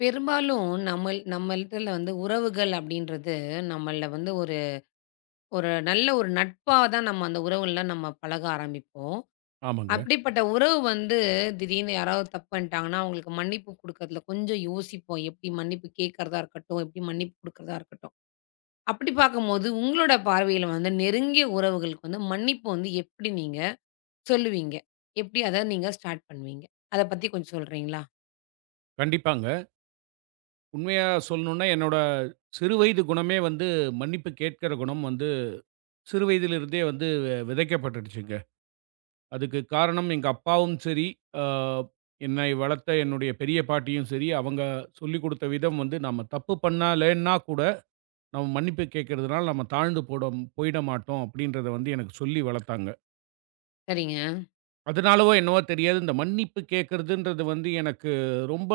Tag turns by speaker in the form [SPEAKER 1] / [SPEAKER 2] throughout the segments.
[SPEAKER 1] பெரும்பாலும் நம்மள்துல வந்து உறவுகள் அப்படின்றது நம்மள வந்து ஒரு ஒரு நல்ல ஒரு நட்பா தான் நம்ம அந்த உறவுல நம்ம பழக ஆரம்பிப்போம்.
[SPEAKER 2] ஆமாங்க.
[SPEAKER 1] அப்படிப்பட்ட உறவு வந்து திடீர்னு யாராவது தப்பு பண்ணிட்டாங்கன்னா, அவங்களுக்கு மன்னிப்பு குடுக்கறதுல கொஞ்சம் யோசிப்போம். எப்படி மன்னிப்பு கேட்கறதா இருக்கட்டும், எப்படி மன்னிப்பு குடுக்கறதா இருக்கட்டும். அப்படி பார்க்கும்போது உங்களோட பார்வையில வந்து நெருங்கிய உறவுகளுக்கு வந்து மன்னிப்பு வந்து எப்படி நீங்க சொல்லுவீங்க? எப்படி அத நீங்க ஸ்டார்ட் பண்ணுவீங்க? அத பத்தி கொஞ்சம் சொல்றீங்களா?
[SPEAKER 2] கண்டிப்பாங்க. உண்மையா சொல்லணும்னா, என்னோட சிறுவயது குணமே வந்து மன்னிப்பு கேட்கிற குணம் வந்து சிறுவயதிலிருந்தே வந்து விதைக்கப்பட்டுடுச்சுங்க. அதுக்கு காரணம் எங்க அப்பாவும் சரி, அ என்னை வளர்த்த என்னுடைய பெரிய பாட்டியும் சரி, அவங்க சொல்லிக் குடுத்த விதம் வந்து நம்ம தப்பு பண்ணலேன்னா கூட, நம்ம மன்னிப்பு கேட்கிறதுனால நம்ம தாழ்ந்து போடம் போயிட மாட்டோம் அப்படின்றத வந்து எனக்கு சொல்லி வளர்த்தாங்க.
[SPEAKER 1] சரிங்க.
[SPEAKER 2] அதனாலவோ என்னவோ தெரியாது, இந்த மன்னிப்பு கேட்கிறதுன்றது வந்து எனக்கு ரொம்ப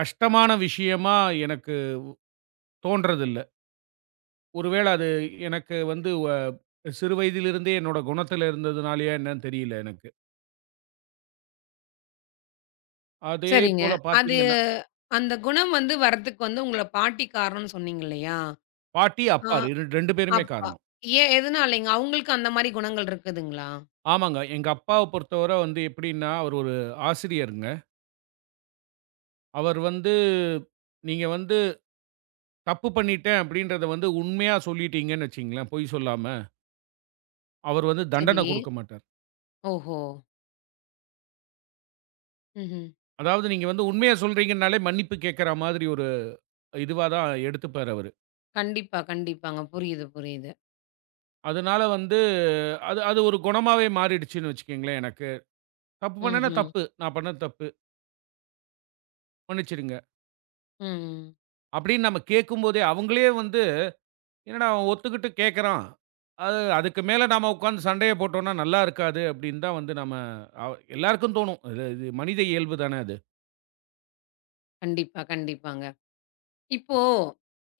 [SPEAKER 2] கஷ்டமான விஷயமா எனக்கு தோன்றதில்ல. ஒருவேள அது எனக்கு வந்து சிறு வயதிலிருந்தே என்னோட குணத்துல இருந்ததுனாலயா என்னன்னு தெரியல எனக்கு. அதே
[SPEAKER 1] சரிங்க.
[SPEAKER 2] போல
[SPEAKER 1] அது
[SPEAKER 2] பார்த்தீங்கன்னா,
[SPEAKER 1] அந்த குணம் வந்து வரதுக்கு வந்து உங்கள பாட்டி காரணம்னு சொன்னீங்க இல்லையா?
[SPEAKER 2] பாட்டி,
[SPEAKER 1] ஆ
[SPEAKER 2] அப்பா 2 பேருமே
[SPEAKER 1] அப்பா.
[SPEAKER 2] காரணம்.
[SPEAKER 1] ஏன் எதனாலைங்க? அவங்களுக்கு அந்த மாரி குணங்கள் இருக்குதுங்களா?
[SPEAKER 2] ஆமாங்க. எங்க அப்பாவ பொறுத்தவர வந்து எப்படின்னா, அவர் ஒரு ஆசிரியருங்க. அவர் வந்து நீங்க வந்து தப்பு பண்ணிட்டேன் அப்படின்றத வந்து உண்மையா சொல்லிட்டீங்கன்னு வச்சுக்கங்களேன், பொய் சொல்லாம. அவர் வந்து
[SPEAKER 1] சரி.
[SPEAKER 2] தண்டனை குடுக்க மாட்டார்.
[SPEAKER 1] ஓஹோ! ம்ஹ்ம்.
[SPEAKER 2] அதாவது நீங்க வந்து உண்மைய சொல்றீங்கன்னாலே மன்னிப்பு கேட்கிற மாதிரி ஒரு இதுவா தான் எடுத்துப்பாரு அவரு.
[SPEAKER 1] கண்டிப்பா, கண்டிப்பாங்க. புரியுது, புரியுது.
[SPEAKER 2] அதனால வந்து அது அது ஒரு குணமாவே மாறிடுச்சுன்னு வச்சுக்கங்களேன் எனக்கு. தப்பு பண்ணேன்னா
[SPEAKER 1] ம்ஹ்ம்.
[SPEAKER 2] தப்பு. நான் பண்ணது தப்பு. மன்னிச்சிடுங்க.
[SPEAKER 1] ம்.
[SPEAKER 2] அப்படின்னு நம்ம கேட்கும்போதே, அவங்களே வந்து என்னடா அவன் ஒத்துக்கிட்டு கேட்கறான். அதுக்கு மேல நாம உட்கார்ந்து சண்டைய போட்டோம்னா நல்லா இருக்காது அப்படின்னு தான் வந்து நம்ம அ எல்லாருக்கும் தோணும். இது இது மனித இயல்பு தானே அது.
[SPEAKER 1] கண்டிப்பா, கண்டிப்பாங்க. இப்போ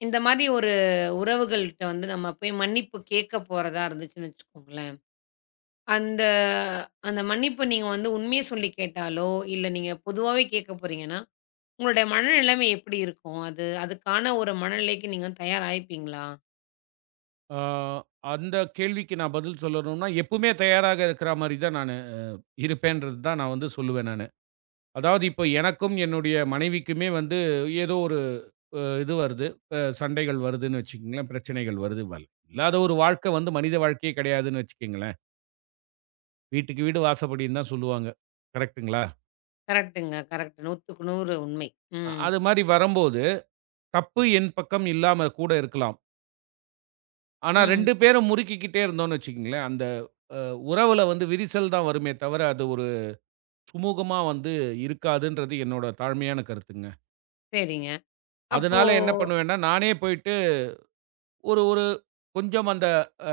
[SPEAKER 1] இந்த மாரி ஒரு உறவுகள்ட்ட வந்து நம்ம போய் மன்னிப்பு கேட்க போறதா இருந்துச்சுன்னு வச்சுக்கோங்களேன். அந்த அந்த மன்னிப்பு நீங்க வந்து உண்மைய சொல்லி கேட்டாலோ, இல்ல நீங்க பொதுவாவே கேட்க போறீங்கன்னா, உங்களுடைய மனநிலைமை எப்படி இருக்கும்? அது அதுக்கான ஒரு மனநிலைக்கு நீங்க வந்து தயாராயிப்பீங்களா?
[SPEAKER 2] ஆ அந்த கேள்விக்கு நான் பதில் சொல்லணும்னா, எப்பவுமே தயாராக இருக்கிற மாரி தான் நானு இருப்பேன்றது தான் நான் வந்து சொல்லுவேன் நானு. அதாவது இப்போ எனக்கும் என்னுடைய மனைவிக்குமே வந்து ஏதோ ஒரு இது வருது. சண்டைகள் வருதுன்னு வச்சுக்கங்களேன். பிரச்சனைகள் வருது. இல்லாத ஒரு வாழ்க்கை வந்து மனித வாழ்க்கையே கிடையாதுன்னு வச்சுக்கங்களேன். வீட்டுக்கு வீடு வாசப்படின்னு தான் சொல்லுவாங்க. கரெக்ட்டுங்களா?
[SPEAKER 1] கரெக்ட்டுங்க. கரெக்ட். 100க்கு 100 உண்மை. ம்.
[SPEAKER 2] அது மாரி வரும்போது, தப்பு என் பக்கம் இல்லாம கூட இருக்கலாம். ஆனா
[SPEAKER 1] ம்.
[SPEAKER 2] 2 பேரும் முறுக்கிக்கிட்டே இருந்தோம்னு வச்சுக்கங்களேன், அந்த அ உறவுல வந்து விரிசல் தான் வருமே தவிர, அது ஒரு சுமூகமா வந்து இருக்காதுன்றது என்னோட தாழ்மையான கருத்துங்க.
[SPEAKER 1] சரிங்க. அப்போ
[SPEAKER 2] அதனால என்ன பண்ணுவேன்னா, நானே போயிட்டு ஒரு ஒரு கொஞ்சம் அந்த அ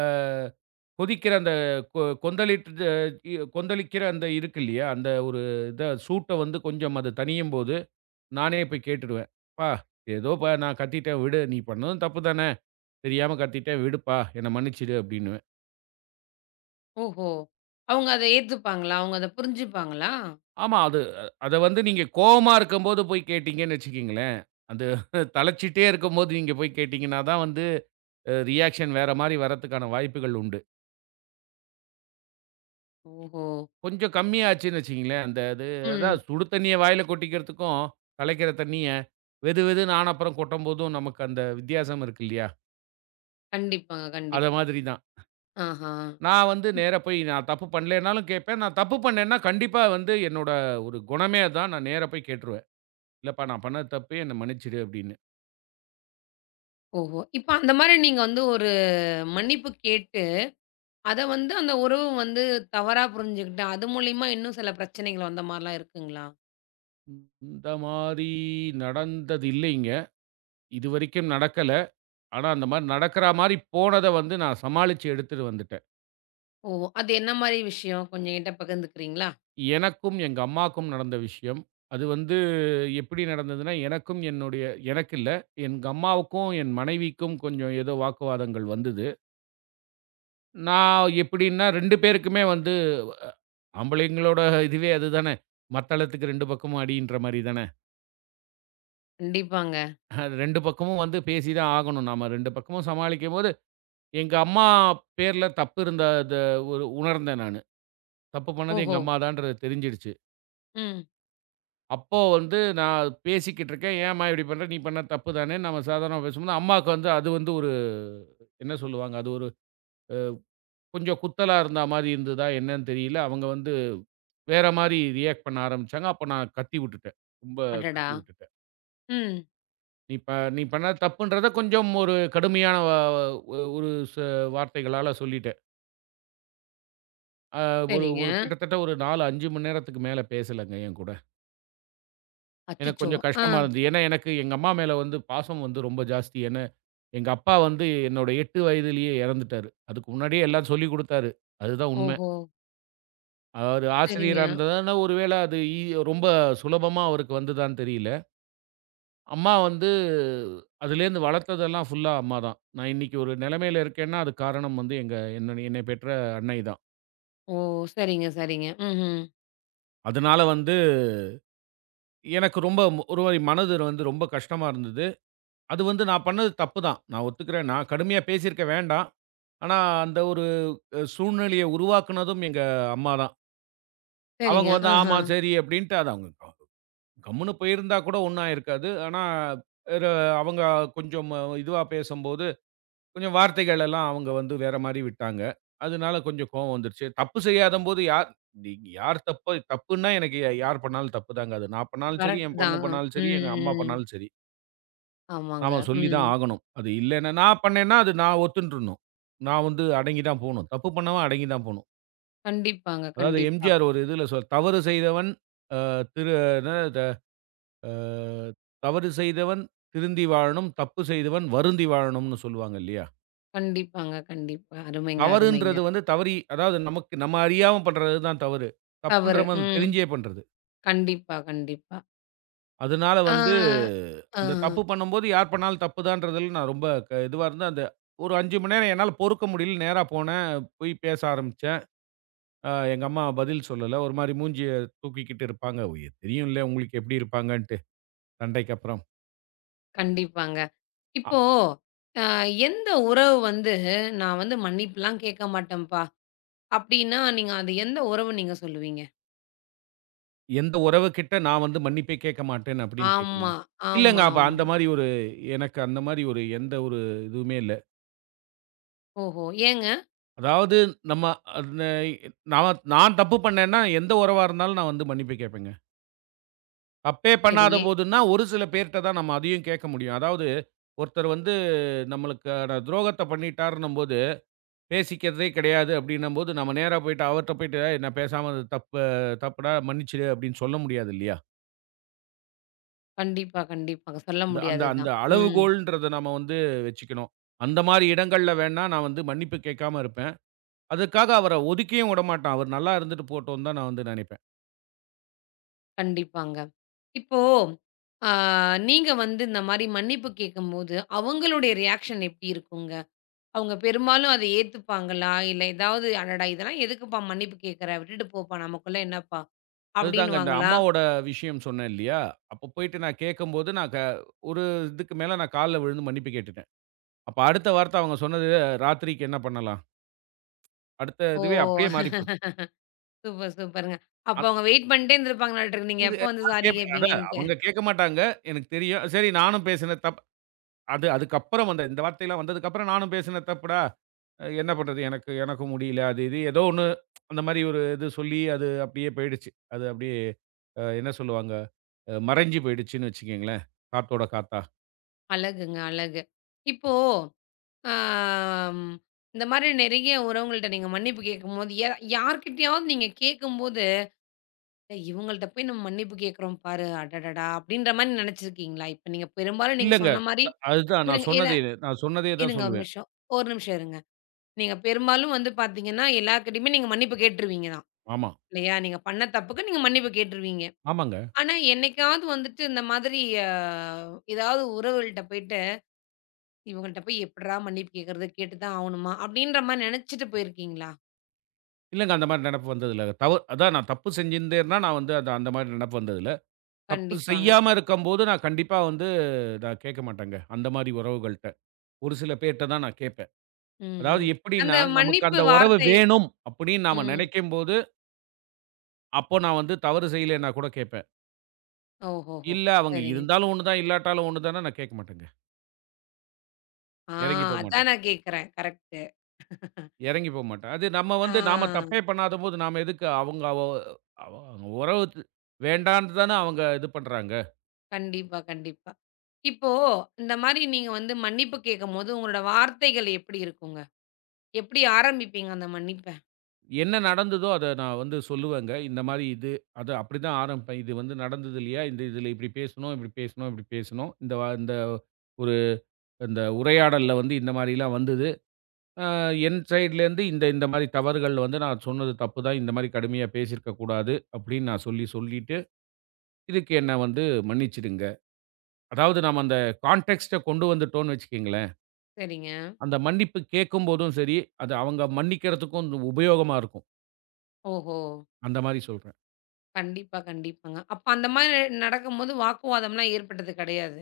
[SPEAKER 2] கொதிக்கிற அந்த கொ கொந்தளிட்டு கொந்தளிக்கிற அந்த இருக்கு இல்லையா? அந்த ஒரு இத சூட்ட வந்து கொஞ்சம் அது தணியும்போது, நானே போய் கேட்டுடுவேன். "ப்பா, ஏதோப்பா நான் கத்திட்டேன் விடு. நீ பண்ணதும் தப்பு தானே. தெரியாம கத்திட்டேன் விடுப்பா. என்ன மன்னிச்சிடு" அப்டின்னுவேன்.
[SPEAKER 1] ஓஹோ! அவங்க அத ஏத்துப்பாங்களா? அவங்க அத புரிஞ்சுப்பாங்களா?
[SPEAKER 2] ஆமா, அத வந்து நீங்க கோவமா இருக்கும்போது போய் கேட்டீங்கன்னு வச்சுக்கங்களேன், அது தளச்சிட்டே இருக்கும்போது நீங்க போய் கேட்டீங்கன்னா தான் வந்து ரியாக்ஷன் வேற மாரி வரதுக்கான வாய்ப்புகள் உண்டு.
[SPEAKER 1] ஓஹோ!
[SPEAKER 2] கொஞ்சம் கம்மியாச்சுன்னு வச்சுக்கங்களேன். அந்த அது
[SPEAKER 1] ம்.
[SPEAKER 2] அதான் சுடு தண்ணீய வாயில கொட்டிக்கிறதுக்கும், கலக்கிற தண்ணீய வெது வெதுன்னு ஆன அப்புறம் கொட்டும்போதும் நமக்கு அந்த வித்தியாசம் இருக்கு இல்லையா?
[SPEAKER 1] கண்டிப்பாங்க.
[SPEAKER 2] அத
[SPEAKER 1] கண்டிப்பா.
[SPEAKER 2] மாதிரி தான்.
[SPEAKER 1] ஆஹா!
[SPEAKER 2] நான் வந்து நேரா போய் நான் தப்பு பண்ணலேன்னாலும் கேட்பேன். நான் தப்பு பண்ணேன்னா கண்டிப்பா வந்து என்னோட ஒரு குணமே அதான். நான் நேரா போய் கேட்டுருவேன். "இல்லப்பா நான் பண்ணது தப்பு. என்ன மன்னிச்சுடு" அப்படின்னு.
[SPEAKER 1] ஓஹோ! இப்ப அந்த மாரி நீங்க வந்து ஒரு மன்னிப்பு கேட்டு, அத வந்து அந்த உறவு வந்து தவறா புரிஞ்சுகிட்டு, அது மூலியமா இன்னும் சில பிரச்சனைகள் வந்த மாரிலாம் இருக்குங்களா?
[SPEAKER 2] இந்த மாரி நடந்தது இல்லைங்க. இதுவரைக்கும் நடக்கல. ஆனா அந்த மாரி நடக்கிற மாரி போனத வந்து நான் சமாளிச்சு எடுத்துட்டு வந்துட்டேன்.
[SPEAKER 1] ஓ! அது என்ன மாரி விஷயம்? கொஞ்சம் என்ட்ட பகிர்ந்துக்கிறீங்களா?
[SPEAKER 2] எனக்கும் எங்க அம்மாக்கும் நடந்த விஷயம். அது வந்து எப்படி நடந்ததுன்னா, எனக்கும் எனக்கு இல்ல. எங்க அம்மாவுக்கும், என் மனைவிக்கும் கொஞ்சம் ஏதோ வாக்குவாதங்கள் வந்தது. நான் எப்படின்னா 2 பேருக்குமே வந்து ஆம்பளைங்களோட இதுவே அதுதானே. மத்தளத்துக்கு 2 பக்கமும் அடின்ற மாரி தானே.
[SPEAKER 1] கண்டிப்பாங்க.
[SPEAKER 2] அது 2 பக்கமும் வந்து பேசி தான் ஆகணும். நாம 2 பக்கமும் சமாளிக்கும்போது, எங்க அம்மா பேர்ல தப்பு இருந்த அத ஒரு உணர்ந்தேன் நானு. தப்பு பண்ணது எங்க
[SPEAKER 1] ஓஹோ!
[SPEAKER 2] அம்மா தான்ன்றது தெரிஞ்சிடுச்சு.
[SPEAKER 1] ம்.
[SPEAKER 2] அப்போ வந்து நான் பேசிக்கிட்டு இருக்கேன். "ஏம்மா இப்படி பண்ற? நீ பண்ண தப்பு தானேன்னு" நம்ம சாதாரணமா பேசும்போது, அம்மாவுக்கு வந்து அது வந்து ஒரு என்ன சொல்லுவாங்க? அது ஒரு கொஞ்சம் குத்தலா இருந்தா மாரி இருந்ததா என்னன்னு தெரியல. அவங்க வந்து வேற மாரி ரியாக்ட் பண்ண ஆரம்பிச்சாங்க. அப்ப நான் கத்தி விட்டுட்டேன். ரொம்ப
[SPEAKER 1] அடடா!
[SPEAKER 2] கத்தி விட்டுட்டேன்.
[SPEAKER 1] ம்.
[SPEAKER 2] "நீ ப நீ பண்ண தப்புன்றத" கொஞ்சம் ஒரு கடுமையான ஒரு வார்த்தைகளால சொல்லிட்டேன். அ ஒரு
[SPEAKER 1] சரிங்க.
[SPEAKER 2] ஒரு கிட்டத்தட்ட ஒரு 4, 5 மணி நேரத்துக்கு மேல பேசலங்க என் கூட. எனக்கு
[SPEAKER 1] அச்சச்சோ!
[SPEAKER 2] கொஞ்சம்
[SPEAKER 1] ஆ.
[SPEAKER 2] கஷ்டமா இருந்தது. ஏன்னா, எனக்கு எங்க அம்மா மேல வந்து பாசம் வந்து ரொம்ப ஜாஸ்தி. ஏன்னா, எங்க அப்பா வந்து என்னோட 8 வயதிலேயே இறந்துட்டாரு. அதுக்கு முன்னாடியே எல்லாம் சொல்லிக் குடுத்தாரு. அதுதான் உண்ம.
[SPEAKER 1] ஓஹோ!
[SPEAKER 2] அவரு ஆசிரியரா
[SPEAKER 1] சரிங்க.
[SPEAKER 2] இருந்ததுனால, ஒருவேள அது ரொம்ப சுலபமா அவருக்கு வந்துதான்னு தெரியல. அம்மா வந்து அதுலேருந்து வளர்த்ததெல்லாம் ஃபுல்லா அம்மா தான். நான் இன்னைக்கு ஒரு நிலைமையில இருக்கேன்னா, அதுக்கு காரணம் வந்து எங்க என்ன என்னை பெற்ற அன்னை தான்.
[SPEAKER 1] ஓ! சரிங்க, சரிங்க. ம்ஹ்ம்.
[SPEAKER 2] அதனால வந்து எனக்கு ரொம்ப ஒரு மாரி மனது வந்து ரொம்ப கஷ்டமா இருந்தது. அது வந்து நான் பண்ணது தப்பு தான். நான் ஒத்துக்கிறேன். நான் கடுமையா பேசியிருக்க வேண்டாம். ஆனா, அந்த ஒரு சூழ்நிலைய உருவாக்குனதும் எங்க அம்மா தான். அவங்க
[SPEAKER 1] சரிங்க.
[SPEAKER 2] வந்து,
[SPEAKER 1] ஆஹா.
[SPEAKER 2] "ஆமா, சரி" அப்படின்ட்டு அது அவங்க கம்முனு போயிருந்தா கூட ஒண்ணும் ஆயிருக்காது. ஆனா, ஒரு அவங்க கொஞ்சம் இதுவா பேசும்போது, கொஞ்சம் வார்த்தைகள் எல்லாம் அவங்க வந்து வேற மாரி விட்டாங்க. அதனால கொஞ்சம் கோவம் வந்துருச்சு. தப்பு செய்யாதம்போது யார் நீங்க யார் தப்பு தப்புன்னா எனக்கு யார் பண்ணாலும் தப்பு தாங்க. அது நான் பண்ணாலும் சரி,
[SPEAKER 1] கரெக்ட்
[SPEAKER 2] என் பொண்ணு
[SPEAKER 1] தான்.
[SPEAKER 2] பண்ணாலும் சரி,
[SPEAKER 1] ம்,
[SPEAKER 2] எங்க அம்மா
[SPEAKER 1] ம்.
[SPEAKER 2] பண்ணாலும் சரி.
[SPEAKER 1] ஆமாங்க.
[SPEAKER 2] நாம சொல்லி
[SPEAKER 1] ம்.
[SPEAKER 2] தான் ஆகணும். அது இல்லன்னா நான் பண்ணேன்னா, அது நான் ஒத்துன்ருணும். நான் வந்து அடங்கி தான் போணும். தப்பு பண்ணவன் அடங்கி தான் போணும்.
[SPEAKER 1] கண்டிப்பாங்க.
[SPEAKER 2] அதாவது
[SPEAKER 1] கண்டிப்பா.
[SPEAKER 2] எம்ஜிஆர் ஒரு இதுல சொல் "தவறு செய்தவன் அ திரு" அ தவறு செய்தவன் திருந்தி வாழணும், தப்பு செய்தவன் வருந்தி வாழணும்னு சொல்லுவாங்க இல்லையா?
[SPEAKER 1] கண்டிப்பாங்க. கண்டிப்பா. அருமைங்க, அருமைங்க.
[SPEAKER 2] தவறுன்றது வந்து தவறி அதாவது நமக்கு நம்ம அறியாம பண்றது தான் தவறு. தப்புன்ற
[SPEAKER 1] தவறு.
[SPEAKER 2] மாரி
[SPEAKER 1] ம்.
[SPEAKER 2] தெரிஞ்சே பண்றது.
[SPEAKER 1] கண்டிப்பா, கண்டிப்பா.
[SPEAKER 2] அதனால
[SPEAKER 1] ஆ,
[SPEAKER 2] வந்து
[SPEAKER 1] ஆ.
[SPEAKER 2] அந்த தப்பு பண்ணும்போது யார் பண்ணாலும் தப்பு தான்றதுல நான் ரொம்ப இதுவா இருந்தேன். அந்த ஒரு 5 மணி நேரம் என்னால பொறுக்க முடியல. நேரா போனேன். போய் பேச ஆரம்பிச்சேன். எங்க அம்மா பதில் சொல்லல. ஒரு மாரி மூஞ்சிய தூக்கிக்கிட்டு இருப்பாங்க. "ஓ, தெரியும்ல உங்களுக்கு எப்படி இருப்பாங்கன்ட்டு சண்டைக்கு அப்புறம்.
[SPEAKER 1] கண்டிப்பாங்க. இப்போ அ எந்த உறவு வந்து, "நான் வந்து மன்னிப்புலாம் கேட்க மாட்டேன்ப்பா." அப்படீன்னா, நீங்க அது எந்த உறவு நீங்க சொல்லுவீங்க?
[SPEAKER 2] எந்த உறவுகிட்ட நான் வந்து மன்னிப்பே கேட்க மாட்டேன் அப்படின்னு
[SPEAKER 1] ஆமா,
[SPEAKER 2] கேட்கிறீங்க. இல்லங்க.
[SPEAKER 1] ஆமா,
[SPEAKER 2] அப்ப
[SPEAKER 1] ஆமா.
[SPEAKER 2] அந்த மாரி ஒரு எனக்கு அந்த மாரி ஒரு எந்த ஒரு இதுவுமே இல்ல.
[SPEAKER 1] ஓஹோ! ஏங்க?
[SPEAKER 2] அதாவது நம்ம அந்த நான் நான் தப்பு பண்ணேன்னா, எந்த உறவா இருந்தாலும் நான் வந்து மன்னிப்பு கேட்பேங்க. தப்பே பண்ணாத
[SPEAKER 1] சரி.
[SPEAKER 2] போதுன்னா, ஒரு சில பேர்ட்ட தான் நம்ம அதையும் கேட்க முடியும். அதாவது ஒருத்தர் வந்து நம்மளுக்கான துரோகத்த பண்ணிட்டாருன்னும்போது, பேசிக்கிறதே கிடையாது அப்படின்னும்போது, நம்ம நேரா போயிட்டு அவர்ட்ட போயிட்டு, "ஏய் நான் பேசாம அது தப்பு தப்புடா மன்னிச்சிடு" அப்படின்னு சொல்ல முடியாது இல்லையா?
[SPEAKER 1] கண்டிப்பா, கண்டிப்பாங்க. சொல்ல
[SPEAKER 2] அந்த அந்த அந்த
[SPEAKER 1] முடியாததுதான். ம்.
[SPEAKER 2] அளவுகோல்ன்றத நம்ம வந்து வச்சுக்கணும். அந்த மாரி இடங்கள்ல வேணா நான் வந்து மன்னிப்பு கேட்காம இருப்பேன். அதுக்காக அவர ஒதுக்கியும் விடமாட்டேன். அவர் நல்லா இருந்துட்டு போட்டும்னு தான் நான் வந்து நெனைப்பேன்.
[SPEAKER 1] கண்டிப்பாங்க. இப்போ அ நீங்க வந்து இந்த மாரி மன்னிப்பு கேட்கும்போது, அவங்களுடைய ரியாக்ஷன் எப்டி இருக்குங்க? அவங்க பெரும்பாலும் அத ஏத்துப்பாங்களா? இல்ல ஏதாவது, "அடடா! இதெல்லாம் எதுக்குப்பா மன்னிப்பு கேட்குற? விட்டுட்டு போப்பா. நமக்குள்ள என்னப்பா?"
[SPEAKER 2] அதுதாங்க இந்த
[SPEAKER 1] அப்டின்னுவாங்களா?
[SPEAKER 2] அம்மாவோட விஷயம் சொன்னேன் இல்லையா? அப்ப போயிட்டு நான் கேட்கும்போது நான் ஒரு இதுக்கு மேல நான் கால்ல விழுந்து மன்னிப்பு கேட்டுட்டேன். அப்ப அடுத்த வார்த்தை அவங்க சொன்னது ராத்திரிக்கு என்ன பண்ணலாம்? அடுத்த
[SPEAKER 1] ஓ!
[SPEAKER 2] இதுவே அப்படியே மாறி போச்சு.
[SPEAKER 1] சூப்பர், சூப்பருங்க. அப்போ
[SPEAKER 2] அத்
[SPEAKER 1] அவங்க வெயிட் பண்ணிட்டே இருந்திருப்பாங்களாட்ருக்கு, நீங்க
[SPEAKER 2] இது
[SPEAKER 1] எப்போ வந்து
[SPEAKER 2] நான்
[SPEAKER 1] சாரி
[SPEAKER 2] கேட்பேன். அதான்
[SPEAKER 1] கேட்பீங்கன்ட்டு.
[SPEAKER 2] அவங்க கேட்க மாட்டாங்க. எனக்கு தெரியும். சரி நானும் பேசின தப்பு அதுக்கப்புறம் வந்த இந்த வார்த்தைலாம் வந்ததுக்கப்புறம் நானும் பேசினது தப்புடா. என்ன பண்றது? எனக்கும் முடியல. அது இது ஏதோ ஒண்ணு அந்த மாரி ஒரு இது சொல்லி, அது அப்படியே போயிடுச்சு. அது அப்படியே என்ன சொல்லுவாங்க? மறைஞ்சு போயிடுச்சுன்னு வச்சுக்கங்களேன். காத்தோட காத்தா.
[SPEAKER 1] அழகுங்க, அழகு. இப்போ ஆம், இந்த மாதிரி நெறைய உறவுங்கள்ட்ட நீங்க மன்னிப்பு கேட்கும்போது, யார்கிட்டயாவது நீங்க கேட்கும்போது, "இவங்கள்ட்ட போய் நம்ம மன்னிப்பு கேட்கிறோம் பாரு! அடடடா!" அப்படின்ற மாரி நெனச்சிருக்கீங்களா? இப்ப நீங்க பெரும்பாலும் நீங்க
[SPEAKER 2] இல்லங்க.
[SPEAKER 1] சொன்ன மாரி
[SPEAKER 2] அதுதான்
[SPEAKER 1] இருங்க இர
[SPEAKER 2] நான் சொன்னதே தான்
[SPEAKER 1] இருங்க ஒரு
[SPEAKER 2] சொல்லுவேன்.
[SPEAKER 1] நிமிஷம். ஒரு நிமிஷம் இருங்க. நீங்க பெரும்பாலும் வந்து பார்த்தீங்கன்னா, எல்லார்கிட்டயுமே நீங்க மன்னிப்பு கேட்டுருவீங்க தான்.
[SPEAKER 2] ஆமா.
[SPEAKER 1] இல்லையா? நீங்க பண்ண தப்புக்கு நீங்க மன்னிப்பு கேட்டுருவீங்க.
[SPEAKER 2] ஆமாங்க.
[SPEAKER 1] ஆனா, என்னைக்காவது வந்துட்டு இந்த மாதிரி ஏதாவது உறவுகள்ட்ட போயிட்டு, "இவங்கள்ட்ட போய் எப்புட்றா மன்னிப்பு கேட்கறது? கேட்டு தான் ஆவணுமா?" அப்படின்ற மாரி நெனச்சுட்டு போயிருக்கீங்களா?
[SPEAKER 2] இல்லங்க அந்த மாரி நெனப்பு வந்ததில்ல. அதான் நான் தப்பு செஞ்சிருந்தேன்னா, நான் வந்து அந்த அந்த மாரி நெனப்பு வந்ததில்ல. தப்பு
[SPEAKER 1] கண்டிப்பாங்க.
[SPEAKER 2] செய்யாம இருக்கும்போது, நான் கண்டிப்பா வந்து நான் கேட்க மாட்டேங்க. அந்த மாரி உறவுகள்ட்ட. ஒரு சில பேர்ட்ட தான் நான் கேட்பேன். அதாவது
[SPEAKER 1] ம்ஹ்ம். அந்த
[SPEAKER 2] எப்படின்னா, நமக்கு
[SPEAKER 1] மன்னிப்பு
[SPEAKER 2] அந்த உறவு
[SPEAKER 1] வார்த்தை
[SPEAKER 2] வேணும் அப்படின்னு நாம
[SPEAKER 1] ம்.
[SPEAKER 2] நெனைக்கும்போது அப்போ நான் வந்து தவறு செய்யலன்னா கூட கேட்பேன்.
[SPEAKER 1] ஓஹோஹோ!
[SPEAKER 2] இல்ல அவங்க
[SPEAKER 1] சரிங்க.
[SPEAKER 2] இருந்தாலும் ஒண்ணு தான், இல்லாட்டாலும் ஒண்ணு தான்னா நான் கேட்க மாட்டேங்க.
[SPEAKER 1] ஆ
[SPEAKER 2] எறங்கி போ
[SPEAKER 1] அதான்
[SPEAKER 2] மாட்டேன்.
[SPEAKER 1] நான் கேட்கிறேன். கரெக்ட்டு.
[SPEAKER 2] எறங்கி போ மாட்டேன். அது நம்ம
[SPEAKER 1] ஆ
[SPEAKER 2] வந்து நாம தப்பே பண்ணாதபோது நாம எதுக்கு அவங்க அவ அவ அவங்க உறவு வேண்டான்னு தான அவங்க இது பண்றாங்க.
[SPEAKER 1] கண்டிப்பா, கண்டிப்பா. இப்போ இந்த மாரி நீங்க வந்து மன்னிப்பு கேட்கும்போது, உங்களோட வார்த்தைகள் எப்படி இருக்குங்க? எப்படி ஆரம்பிப்பீங்க அந்த மன்னிப்ப?
[SPEAKER 2] என்ன நடந்ததோ அத நான் வந்து சொல்லுவேங்க. இந்த மாரி இது அது அப்படிதான் ஆரம்பிப்பேன். இது வந்து நடந்தது இல்லையா? இதுல இப்படி பேசணும், இப்படி பேசணும், இப்படி பேசணும். ஒரு இந்த உரையாடல்ல வந்து இந்த மாரிலாம் வந்தது. அ என் சைட்லேருந்து இந்த இந்த மாரி தவறுகள் வந்து நான் சொன்னது தப்பு தான். இந்த மாரி கடுமையா பேசியிருக்க கூடாது அப்படின்னு நான் சொல்லி சொல்லிட்டு, இதுக்கு என்ன வந்து மன்னிச்சிடுங்க. அதாவது நாம அந்த கான்டெக்ஸ்ட்ட கொண்டு வந்துட்டோம்னு வச்சுக்கங்களேன்,
[SPEAKER 1] சரிங்க.
[SPEAKER 2] அந்த மன்னிப்பு கேட்கும்போதும் சரி, அது அவங்க மன்னிக்கிறதுக்கும் வந்து உபயோகமா இருக்கும்.
[SPEAKER 1] ஓஹோ!
[SPEAKER 2] அந்த மாரி சொல்றேன்.
[SPEAKER 1] கண்டிப்பா, கண்டிப்பாங்க. அப்ப அந்த மாரி நடக்கும்போது வாக்குவாதம்லாம் ஏற்பட்டது கிடையாது.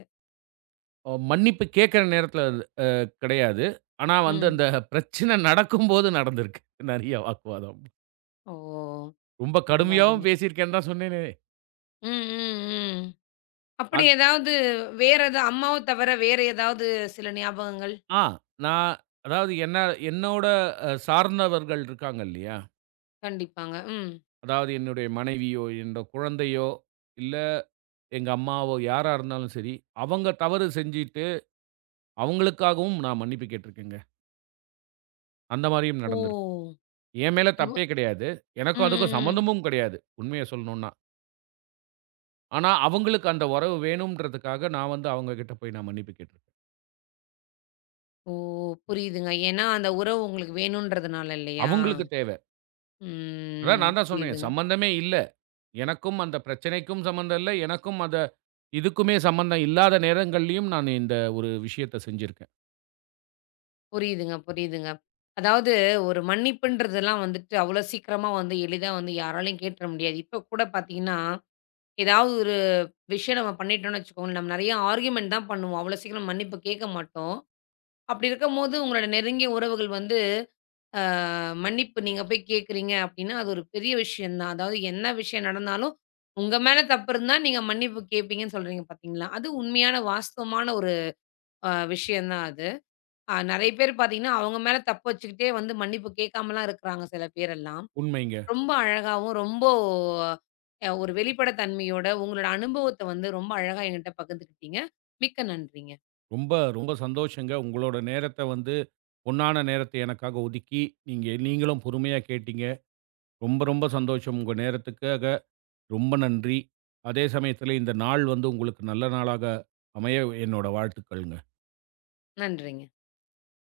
[SPEAKER 2] மன்னிப்பு கேட்கிற நேரத்தில அ கிடையாது. ஆனா வந்து
[SPEAKER 1] ம்.
[SPEAKER 2] அந்த பிரச்சனை நடக்கும்போது நடந்திருக்கு. நெறைய வாக்குவாதம்.
[SPEAKER 1] ஓ!
[SPEAKER 2] ரொம்ப
[SPEAKER 1] ரொம்ப
[SPEAKER 2] கடுமையாவும்
[SPEAKER 1] அருமை.
[SPEAKER 2] பேசியிருக்கேன்னு தான் சொன்னேனே.
[SPEAKER 1] ம், ம், ம். அப்படி ஏதாவது வேற எதா அம்மாவ தவிர வேற ஏதாவது சில ஞாபகங்கள்?
[SPEAKER 2] ஆ. நான் அதாவது என்னோட சார்ந்தவர்கள் இருக்காங்க இல்லையா?
[SPEAKER 1] கண்டிப்பாங்க. ம்.
[SPEAKER 2] அதாவது என்னுடைய மனைவியோ, என்னோட குழந்தையோ, இல்ல எங்க அம்மாவோ யாரா இருந்தாலும் சரி, அவங்க தவறு செஞ்சுட்டு, அவங்களுக்காகவும் நான் மன்னிப்பு கேட்டுருக்கேங்க. அந்த மாரியும்
[SPEAKER 1] ஓ!
[SPEAKER 2] நடந்திருக்கு. என் மேல
[SPEAKER 1] இவ
[SPEAKER 2] தப்பே கிடையாது.
[SPEAKER 1] ம்,
[SPEAKER 2] எனக்கும் அதுக்கும்
[SPEAKER 1] ம், ம்.
[SPEAKER 2] சம்மந்தமும் கிடையாது. உண்மைய சொல்லணும்னா. ஆனா அவங்களுக்கு அந்த உறவு வேணும்ன்றதுக்காக நான் வந்து அவங்க கிட்ட போய் நான் மன்னிப்பு கேட்டுருக்கேன்.
[SPEAKER 1] ஓ! புரியுதுங்க. ஏன்னா, அந்த உறவு உங்களுக்கு வேணுன்றதுனால இல்லையா?
[SPEAKER 2] அவங்களுக்கு தேவ. அதான்
[SPEAKER 1] ம்.
[SPEAKER 2] நான் தான் சொன்னேனே
[SPEAKER 1] புரியுதுங்க.
[SPEAKER 2] சம்மந்தமே இல்ல. எனக்கும் அந்த பிரச்சனைக்கும் சம்மந்தம் இல்ல. எனக்கும் இதுக்குமே சம்மந்தம் இல்லாத நேரங்கள்லயும் நான் இந்த ஒரு விஷயத்த செஞ்சிருக்கேன்.
[SPEAKER 1] புரியுதுங்க, புரியுதுங்க. அதாவது ஒரு மன்னிப்புன்றதெல்லாம் வந்துட்டு அவ்வளோ சீக்கிரமா வந்து எளிதா வந்து யாராலயும் கேட்டுற முடியாது. இப்ப கூட பார்த்தீங்கன்னா, ஏதாவது ஒரு விஷயம் நம்ம பண்ணிட்டோம்னு வச்சுக்கோங்களேன், நம்ம நெறைய ஆர்கியுமென்ட் தான் பண்ணுவோம். அவ்வளோ சீக்கிரம் மன்னிப்பு கேட்க மாட்டோம். அப்படி இருக்கும்போது உங்களோட நெருங்கிய உறவுகள் வந்து அ மன்னிப்பு நீங்க போய் கேட்குறீங்க அப்டின்னா, அது ஒரு பெரிய விஷயம் தான். அதாவது என்ன விஷயம் நடந்தாலும், உங்க மேல தப்பு இருந்தா நீங்க மன்னிப்பு கேட்பீங்கன்னு சொல்றீங்க பார்த்தீங்களா? அது உண்மையான வாஸ்தவமான ஒரு விஷயம் தான் அது. நெறைய பேர் பார்த்தீங்கன்னா, அவங்க மேல தப்பு வச்சுக்கிட்டே வந்து மன்னிப்பு கேட்காமலாம் இருக்கிறாங்க சில பேரெல்லாம்.
[SPEAKER 2] உண்மைங்க.
[SPEAKER 1] ரொம்ப அழகாவும், ரொம்ப ஒரு வெளிப்படைத்தன்மையோட உங்களோட அனுபவத்த வந்து ரொம்ப அழகா என்கிட்ட பகிர்ந்துக்கிட்டீங்க. மிக்க நன்றிங்க.
[SPEAKER 2] ரொம்ப ரொம்ப சந்தோஷங்க. உங்களோட நேரத்த வந்து பொன்னான நேரத்த எனக்காக ஒதுக்கி, நீங்களும் பொறுமையா கேட்டீங்க. ரொம்ப ரொம்ப சந்தோஷம். உங்க நேரத்துக்காக ரொம்ப நன்றி. அதே சமயத்தில இந்த நாள் வந்து உங்களுக்கு நல்ல நாளாக அமைய என்னோட வாழ்த்துக்கள்ங்க.
[SPEAKER 1] நன்றிங்க.